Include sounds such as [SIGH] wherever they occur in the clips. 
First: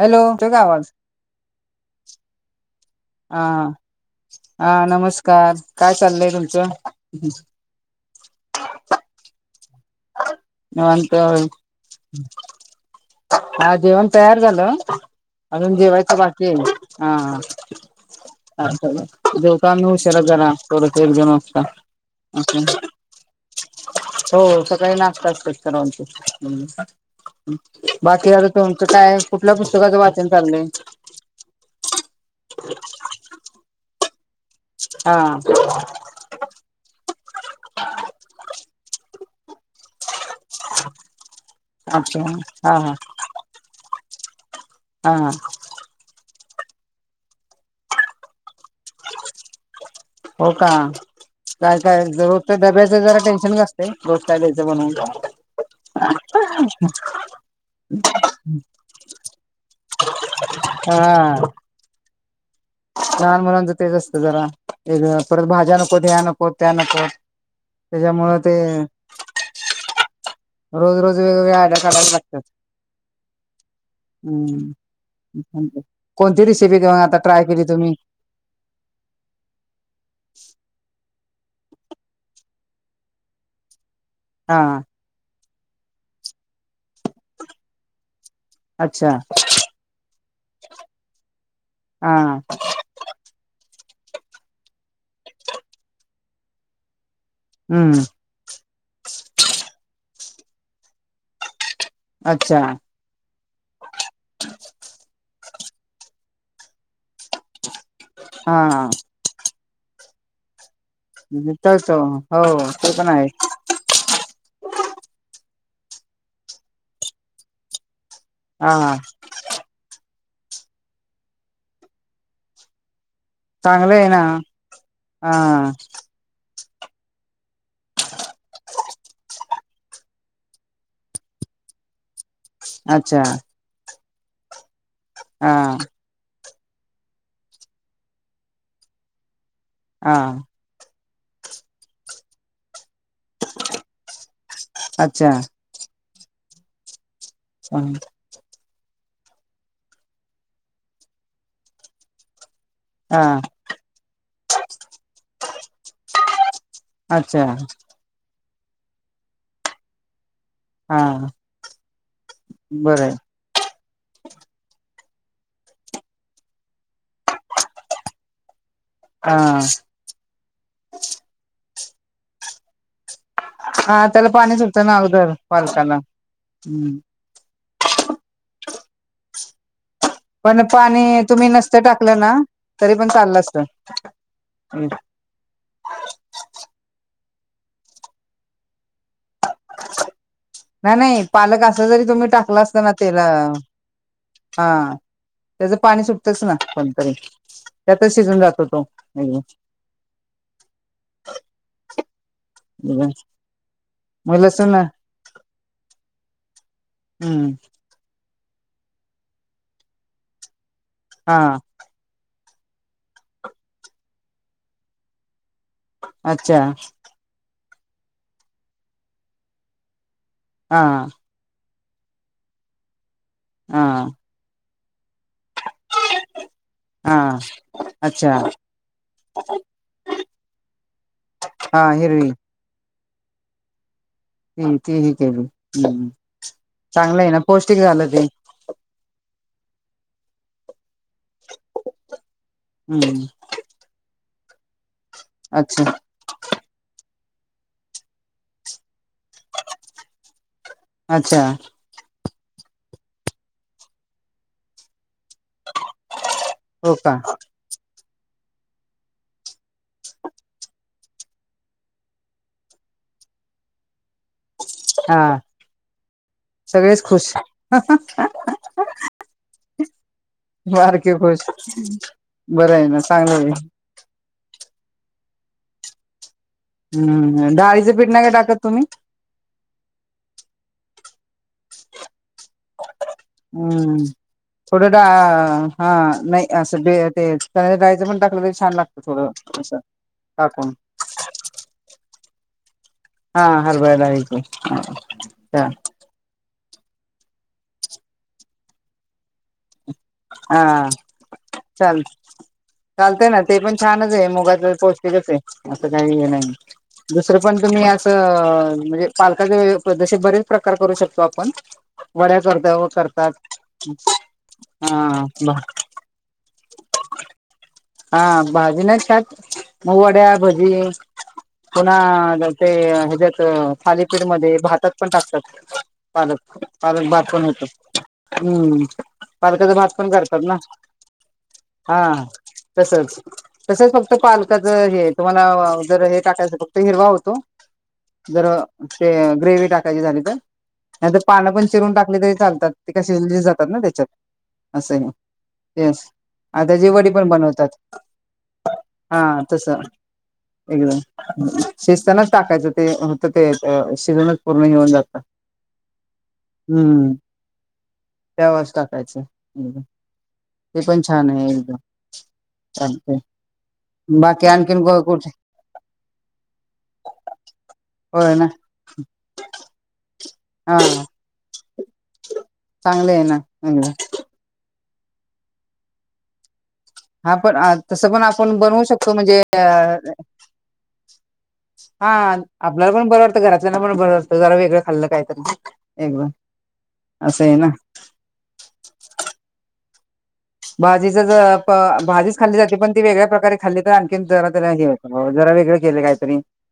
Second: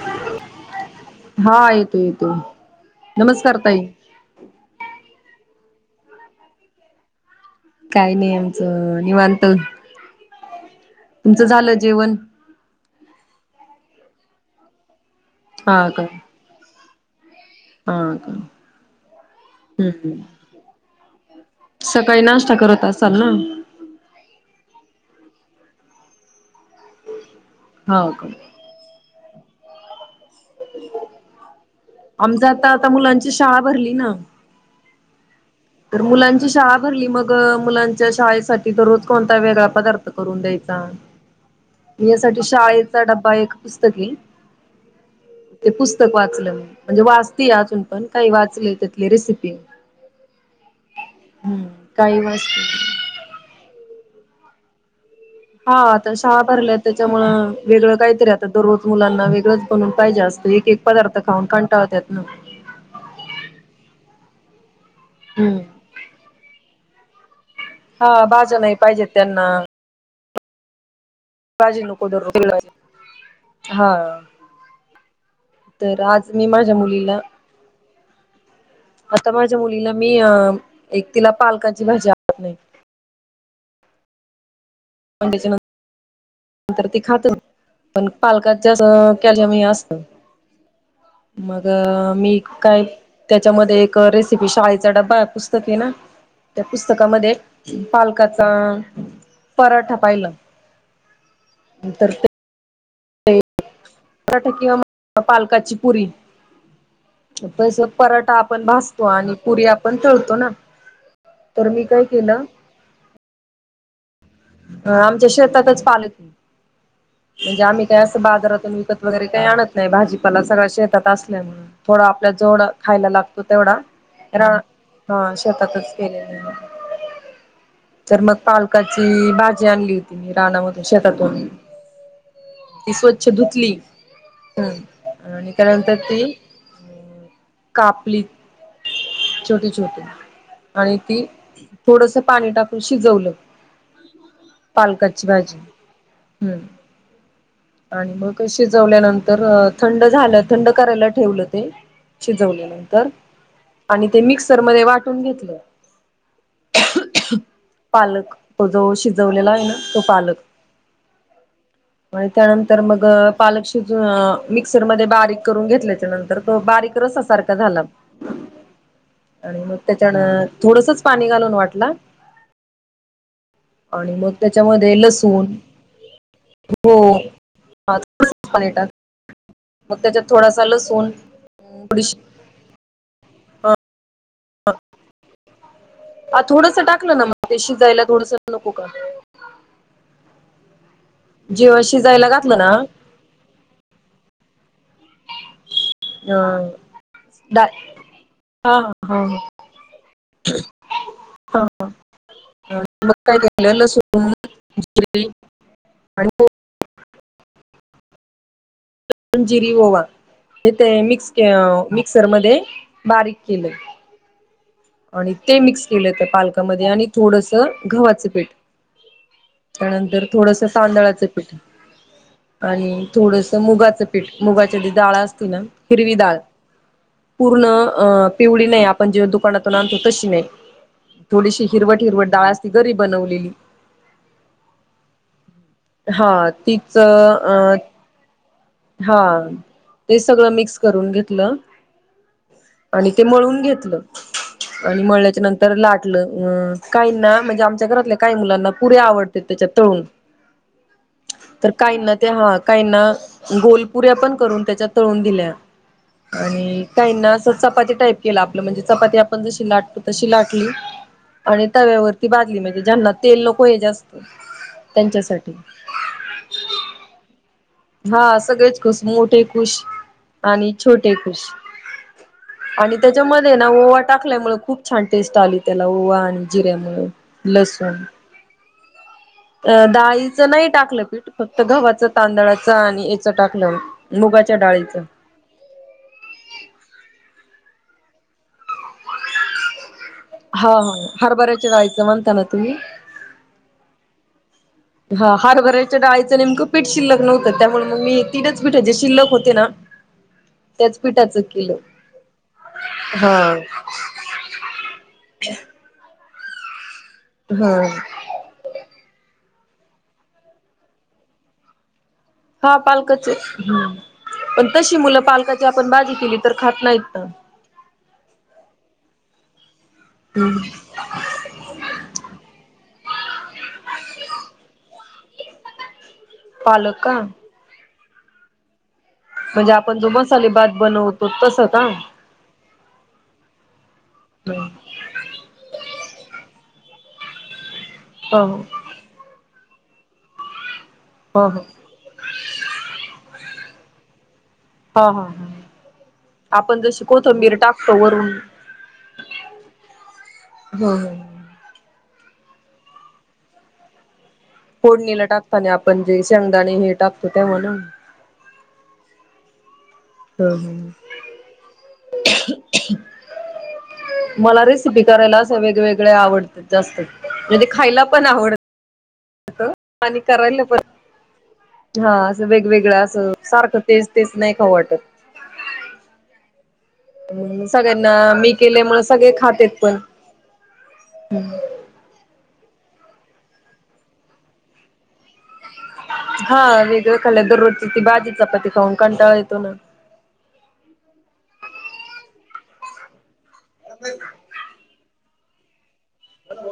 Hello तो काय आवाज. हा येतो येतोये. हा हा नमस्कार काय चाललंय तुमचं. काही नाही आमचं निवांत. निवांत आहे. तुमचं झालं जेवण हा जेवण तयार झालं अजून हा का जेवायचं बाकी आहे हा. हा का अ जेवतो आम्ही हम्म उशिरा जरा थोडे थोडे जाणं. सकाळी नाश्ता अच् करत असाल ना हो. का नात हा का बाकी आता तुमचं काय. कठल्या पुस्तका वा. आमज आता आता मुलांची शाळा भरली ना. हा. तर मुलांची शाळा भरली मग मुलांच्या शाळेसाठी तर रोज कोणता वेगळा. पदार्थ करून द्यायचा. मी अच्छा यासाठी हा हा हा शाळेचा ड्बा एक पुस्तक आहे. हा ते पुस्तक वाचलं म. म्हणजे वाचती अजून पण काही वाचले त्यातली रेसिपी. हो का हम्म काय काय काही जर तर वाचते डब्याच जरा टेन्शनच असत ते रोस् काय द्यायचं बनऊन. हा आता शाळा भरल्या आहेत त्याच्यामु वेगळं काहीतरी आता दररोज मुलांना वेगळंच बनून पाहिजे असं. एक एक पदार्थ हा खाऊन कंटाळत्यात ना. लहान मुलांच तेच असतं जरा एक परत हम्म भाज्या नको ह्या नको त्या नको. हा भाज्या नाही पाहिजेत त्यांना रोज रोज वेगवेगळ्या आड्या भाजी नको काढायला दररोज लागतात वेगळं हा हम्ममं. तर आज कोणती मी माझ्या रेसिपी देऊन आता मुलीला ट्राय केली तुम्ही. आता माझ्या मुलीला मी अ एक तिला पालकांची भाजी आवड हा. [UNINTELLIGIBLE] नंतर ते खात पण पालकात जा अच्छा कॅल्शियम हे असत. मग हा मी काय त्याच्यामध्ये एक. रेसिपी शाळेचा डबा पुस्तक आहे ना त्या पुस्तकामध्ये हम्म पालकाचा पराठा पाहिला. तर ते अच्छा! पराठा किंवा पालकाची पुरी तस. पराठा आपण हा भासतो आणि पुरी आपण खळतो ना. तर मी तो काय हो ते पण आहे. ह आमच्या शेतातच पालत नाही म्हणजे आम्ही. असं बाजारातून हा विकत वगैरे काही आणत नाही भाजी ला सगळ्या शेतात असल्या थोडं आपल्या जोड खायला लागत. तो तेवढा चांगलं आहे ना रा ह हा शेतातच केलेला. तर मग पालकाची बाजी. आणली होती मी रानामध्ये शेतातून ती अच्छा स्वच्छ धुतली.. हम हा आणिकरंत ती. कापली छोटी छोटी हा आणि. ती थोडस पाणी टाकून शिजवलं. पालकाची अच्छा भाजी हम्म. आणि मग कशी शिजवल्या नंतर. न थंड झालं थंड करायला ठेवलं ते शिजवले. हा आणि ते मिक्सर मध्ये वाटून घेतलं. अच्छा पालक तो जो शिजवलेला आहे ना तो पालक. हा आणि त्यानंतर मग बरं पालक शिजून मिक्सरमध्ये. बारीक करून घेतल्याच्या नंतर तो बारीक रसा सारखा झाला. हा आणि मग त्याच्यानं थोडसच पाणी घालून वाटला. हा आणि त्याला मग पाणी सुटतं त्याच्यामध्ये ना अगोदर लसूण पालकाला हम्म हो [UNINTELLIGIBLE] मग त्याच्यात पण थोडासा लसूण पाणी तुम्ही नसत टाकलं थोडीशी ना तरी पण चाललं असत. हा थोडस टाकलं ना मग. मा ते शीजायला थोडंसं नको का. नाही नाही पालक जेव्हा असा जरी तुम्ही शिजायला घातलं टाकला असता ना त्याला. हा त्याच पाणी सुटतच ना अ कोणतरी डाळ त्यातच शिजून जातो तो एक ह ह काय काय लसूप मग लसूण हम्म ंजिरी ओवा यथे मिक्स हा मिक्सर मध्ये बारीक केले आणि ते मिक्स केलं होत अच्छा पालकामध्ये आणि थोडस गव्हाचं पीठ त्यानंतर थोडस हा तांदळाचं पीठ आणि थोडस हा मुगाचं पीठ मुगाच्याडळळा असत हिरवी दाळ हा पूर्ण अच्छा पिवली नाही आपण जे दुकाना तो तशी नाही थोडीशी हा हिरवट हिरवट हिरवी डाळ त गरी बनवलेली त तीही केली हम् हा तीच चांगलं आहे ना पौष्टिक अ झालं ते हा ते सगळं मिक्स करून घेतलं आणि ते हम्म मळून घेतलं. आणि मळल्याच्या नंतर अच्छा लाटलं काहींना म्हणजे आमच्या घरातल्या काही मुलांना पुरे आवड त्याच्या तळून अच्छा तर काहींना ते हा काहींना गोलपुऱ्या पण करून त्याच्यात तळून दिल्या आणि हो का काहींना असं चपाती टाईप केला आपलं म्हणजे चपाती आपण जशी लाटतो तशी लाटली. आणि तव्यावरती बाजली म्हणजे ज्यांना तेल लोको हे जास्त हा त्यांच्यासाठी सगळेच खुश हा सगळेच खुश मोठे खुश आणि छोटे खुश. बरं आहे आणि ना चांगलं आहे त्याच्यामध्ये ना ओवा टाकल्यामुळे खूप छान टेस्ट आली त्याला ओवा आणि जिरेमुळेळ हम्म डाळीचं लसूण पीठ नाही का टाकत तुम्ही डाळीच नाही टाकलं पीठ फक्त गव्हाचं तांदळाचं आणि याच टाकलं हम्म मुग थोडं चाळीस. डा हा नाही असं ते राहायचं पण टाखलं तरी छान लागत. थोडं अस टाकून जायचं म्हणता ना तुम्ही हा हरबडयत आहे. हा हार वरायच्या डाळायचं नेमकं पीठ शिल्लक नव्हतं, त्यामुळे मग मी तीनच पीठाचेे शिल्लक होते ना त्याच पीठाचं ल [UNINTELLIGIBLE] चालत ना ते पण छानच आहे मुगाच पौष्टिकच आहे असं काही हे नाही. दुसरं पण हा तुम्ही असं म्हणजे पाल पदशीर बरेच प्रकार करू शकतो आपण वड्या करत हा पालकच करतात पण कशी हा मुलं पालकाची आपण बाजी केली तर खात नाहीत ना हा भाजी नाही छात मुवड्या हम्म. भजी पुन्हा ज ते ह्याच्यात थालीपीठ मध्ये भातात पण टाकतात. पालक पालक बातण होत हम्म. म्हणजे पालकच भात आपण जो पण करतात मसाले ना भात बनवतो तसं का? हा. तसच तसच फक्त ह पालकाच हे तुम्हाला जर हे टाकायचं. हिरवा होतो ह जर ह ते ग्रेवी टाकायची झाली तर. नाही तर ह हा पानं पण चिरून टाकली तरी चालतात. ते क शि जातात ना त्याच्यात असं हा हा तेस आता आपण जे जशी वडी पण कोथंबीर बनवायच. टाकतो वरून हा तस ह एकदम शस्ताना टाकायच ते होत ते शिजूनच. पूर्ण येऊन जातं पोडणीला टाकताना आपण जे शेंगदाणे हे टाकतो तेव्हाणा त्या वज टाकायचं, एकदम ते पण ह छान आहे एकदम चालत. मला रेसिपी करायला अस वेगवेगळे आवडत जास्त म्हणजे खायला पण होय ना आवड आणि करायला हा पण हा असं वेगवेगळं चांगले आहे असं ना सारखं एकदम तेच तेच नाही ख वाटत. हा पण तसं पण सगळ्यांना मी आपण बनवू केल्यामुळे शकतो सगळे म्हणजे खातेत अ पण हा. आपल्याला पण बर वातं घरातल्याला पण बर वाटतं जरा वेगळं खाल्लं कायतरी हा वेगळ खाल्ल्या दररोजची ती भाजी चपाती खाऊन कंटाळा येतो ना. भाजीच ज भाजीच खाल्ली जाते पण ती वेगळ्या प्रकारे खाल्ली तर आणखी जरा त्याला हे होतं. हो जरा वेगळें केले काय.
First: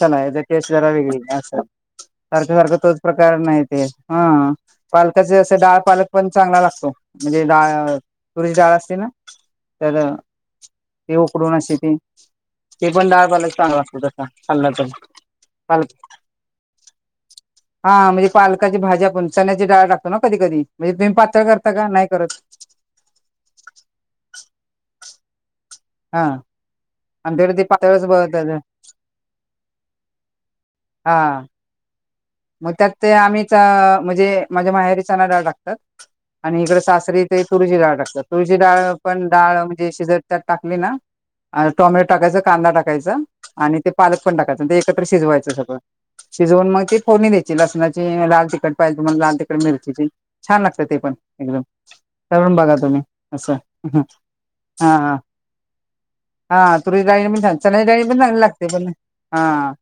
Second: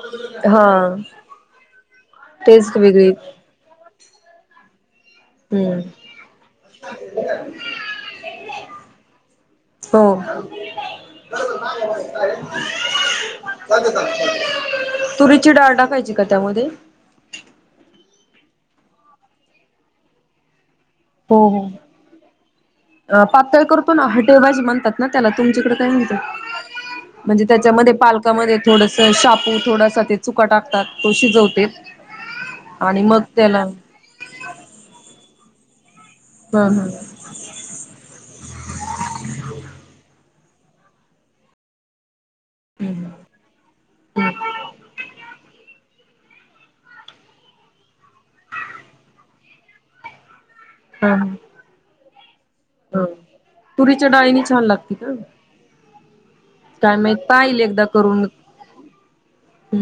चला ज हा जरा वेगळी असं सारख्या सारखं टेस्ट तोच वेगळी प्रकार नाही ते हा पालकाचे असे डाळ हम्म पालक पण चांगला लागतो. म्हणजे डाळ तरीची डळ असते ना तर हो, ते उकडून असे ते ते पण डाळ पालक चांगला लागतो तसा खाल्ला तर [UNINTELLIGIBLE] तुरीची डाडा, पालक पाहिजे का त्यामध्ये, हा म्हणजे पालकाची भाजी आपण चण्याची डाळ टाकतो, ना कधी कधी, म्हणजे तुम्ही हो पातळ हो करता का नाही करत पातळ करतो ना हटेबाजी म्हणतात, ना त्याला तुमच्याकडे, काय म्हणत? हा म्हणजे आमच्याकडे ते त्याच्यामध्ये पातळच पालकामध्ये बनवतात थोडस शापू थोडासा ते चुका टाकतात. हा तोशीच होते, मग त्यात ते आम्हीच म्हणजे माझ्या माहेरी चनाडाळ टाकतात. आणि ह इकडे सासरी ते तुरी ची डा ळ टातात तुरी ची डाळ पणडाळ म्हणजे शिजत, त्यात टाकली ना टमॅटो, टाकायच कांदा, टाकायचा ह आणि ते पालक पण टाकायच. ते एकत्र शिजवायचं सगळं शिजवून मग ते, फोणी द्यायची लसणाची लाल तिकट पाहिजे तुम्हाला लाल तिकट मिरचीची, छान लागत ते ह पण एकदम करून बघा तुम्ही असं. अछान लागते का? हा हा काय तुरी ची माहित डाळी ना पणां पाहिल एकदा चनाच्या पण करून चांगली लागते. पण हा,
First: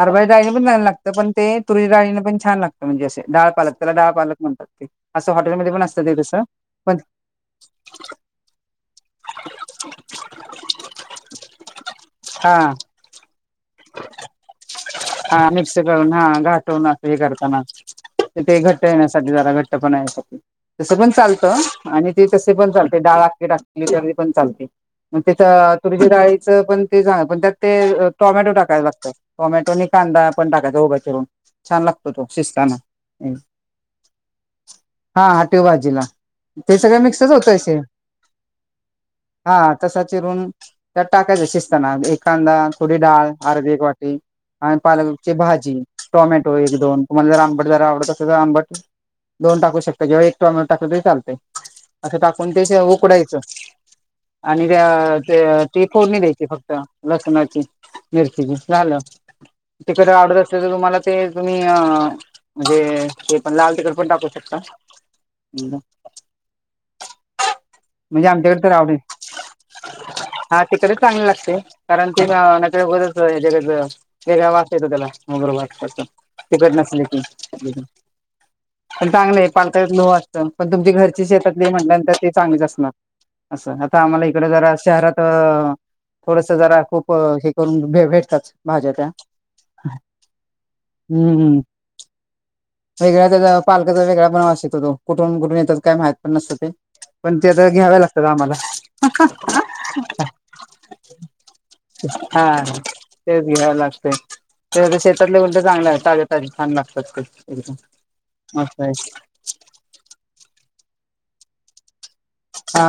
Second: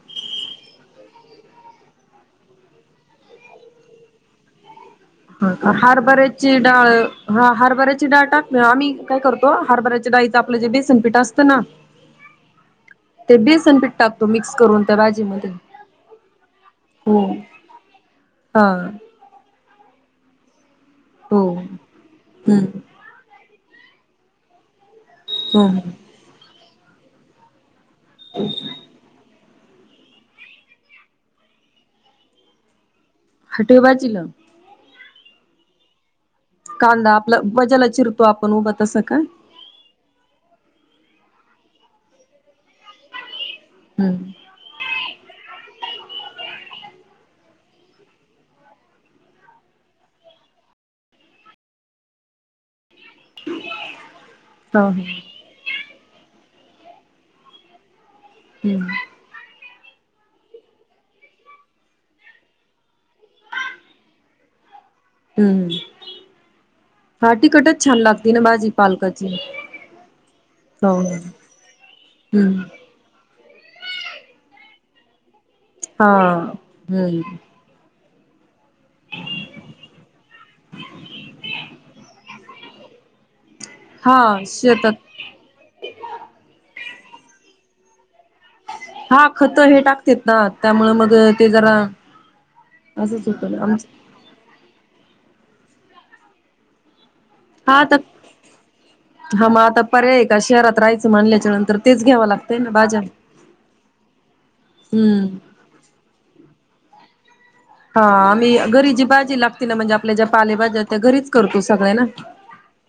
हरभरा च्या डाळी ना पण चागलं लागते. तर पण ते तुरी डाळीने पण छान लागतं, म्हणजे असे डाळ पालकला डाळ पाल म्हणतात ते, असं हॉटेलमध्ये पण असतं ते तसं हरभऱ्याची डाळ पण ह हरभऱ्याची डाळ टाक ना आम्ही काय, करतो हरभऱ्याची गाईच आपलं जे बेसनपीठ असतं ना हा ते बेसनपीठ टाकतो मिक्स करून त्या हा भाजीमध्ये मिक्सरला करून हा घाटून, [UNINTELLIGIBLE] हो करताना ते हा घट्ट येण्यासाठी जरा घट्ट पण, तसं पण हो चालतं आणि ते तसे पण हम्म चालते डाळ आली टाकली तर पण चालते. हो त्या तुरची डाळीचं पण ते पण त्यात ते टोमॅटो टाकायला लागतात. टोमॅटो न कांदा पण टाकायचा उभ्या चिून छान लागतो तो शिजताना. हटेबाजलं, हा हटिव बाजीला. ते सगळ कांदा मिक्सच आपला होतये बजाला चिरतो आपण उभा तसं का हा, तसा चिरून त्या टाकायचशी असत ना एखांदा थोडी डाळ, अर्दी एक वाटी हम्म आणि पालकची भाजी टॉमॅटो, एक दोन तुमला अबट जरा आवडत असे तर अबट, दोन टाकू शकत जेव्हा एक टाकतो, ते चालते अस टाकून ते, उकडायचं हो हो आणि [UNINTELLIGIBLE] फोडणी द्यायची फक्त, लसणाची, मिरचीची हम्म झालं. तिकट आवडत असते तर तुम्हाला, ते तुम्ही म्हणजे! ते पण लाल तिकड पण टाकू शकता. हम्म हा तिखटच छान म्हणजे लागते ना आमच्याकडे भाजी तर आवडेल पलकची, हा तिकडे चांगली लागते, कारण ते हम्म नक बघत असतच्याकडे. वेगळा वास येतो त्याला मोगर वाट हा तिकट नसली की. हम्म पण चांगले पालत्यात लोह असत पण तुमची घरची शेतातली म्हटल्यानंतर ते चांगलेच असत. असं आता हा आम्हाला इकडे जरा शेतात शहरात थोडस जरा खूप. हे करून भ भेटतात भाज्या त्या हा खत हे टाकते, ना त्यामु मग ते हम्म जरा. असंच वेगळ्या होतं त्याचा ना आमच पालकाचा वेगळा वेगळा वास येतो, तो कुठून कुठून येतात काय माहित पण नसतो ते पण. ते तर हा आता घ्याव्या लागतात आम्हाला. हा मग आता पर्याय का शहरात राहायचं, म्हणल्याच्या नंतर तेच घ्यावं हा लागतंय ना भाज्या. तेच घ्याव लागत ते हम्म शेतातले उलट तर, चांगले आहेत ताज्या ताज्या छान लागतात. एकदम हा आम्ही मस्त आहे घरी जी भाजी लागती ना म्हणजे, आपल्या ज्या पालेभाज्या आहेत त्या घरीच करतो सगळे ना. हा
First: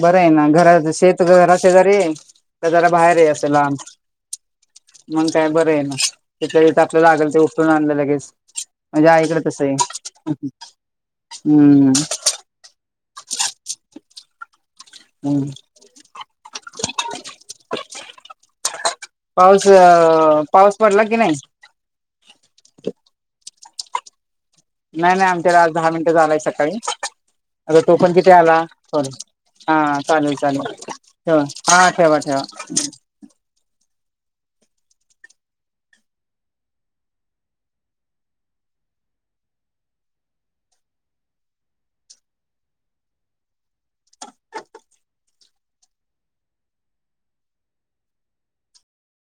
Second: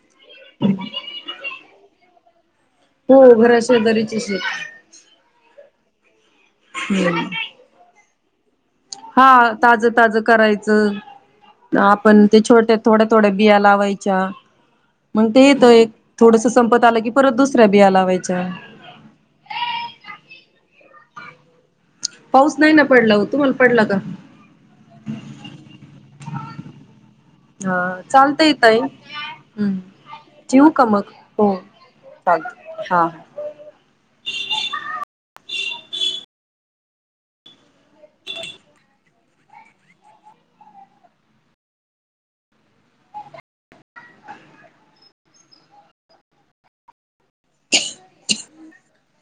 बरं आहे ना घरा शेतरा शेजारी आहे. का जरा हो बाहेरही असे घरा लांब, शेजारीची शेत मग काय बरं आहे ना. तथ आपल्याला लागल ते उठरून आणलं लगेच... म्हणजे हा आईकडे तसं ताजं ताज आहे करायचं.... हम्म आपण ते छोट्या थोड्या थोड्या बिया लावायच्या. मग ते हम्म येत एक थोडस संपत आलं की परत दुसऱ्या बिया लावायच्या. मग पाऊस पडला की नाही. पाऊस नाही ना पडला हो तुम्हाला पडला का. नाही नाही आमच्याला आज दहा मिनिटं झालाय सकाळी हा अग तो पण किती चालतंय आला ताई सॉरी. हा हम्म चालेू चालेू ठेवू का मग ठेव हो हा ठेवा ठेवा... चालत हा [UNINTELLIGIBLE]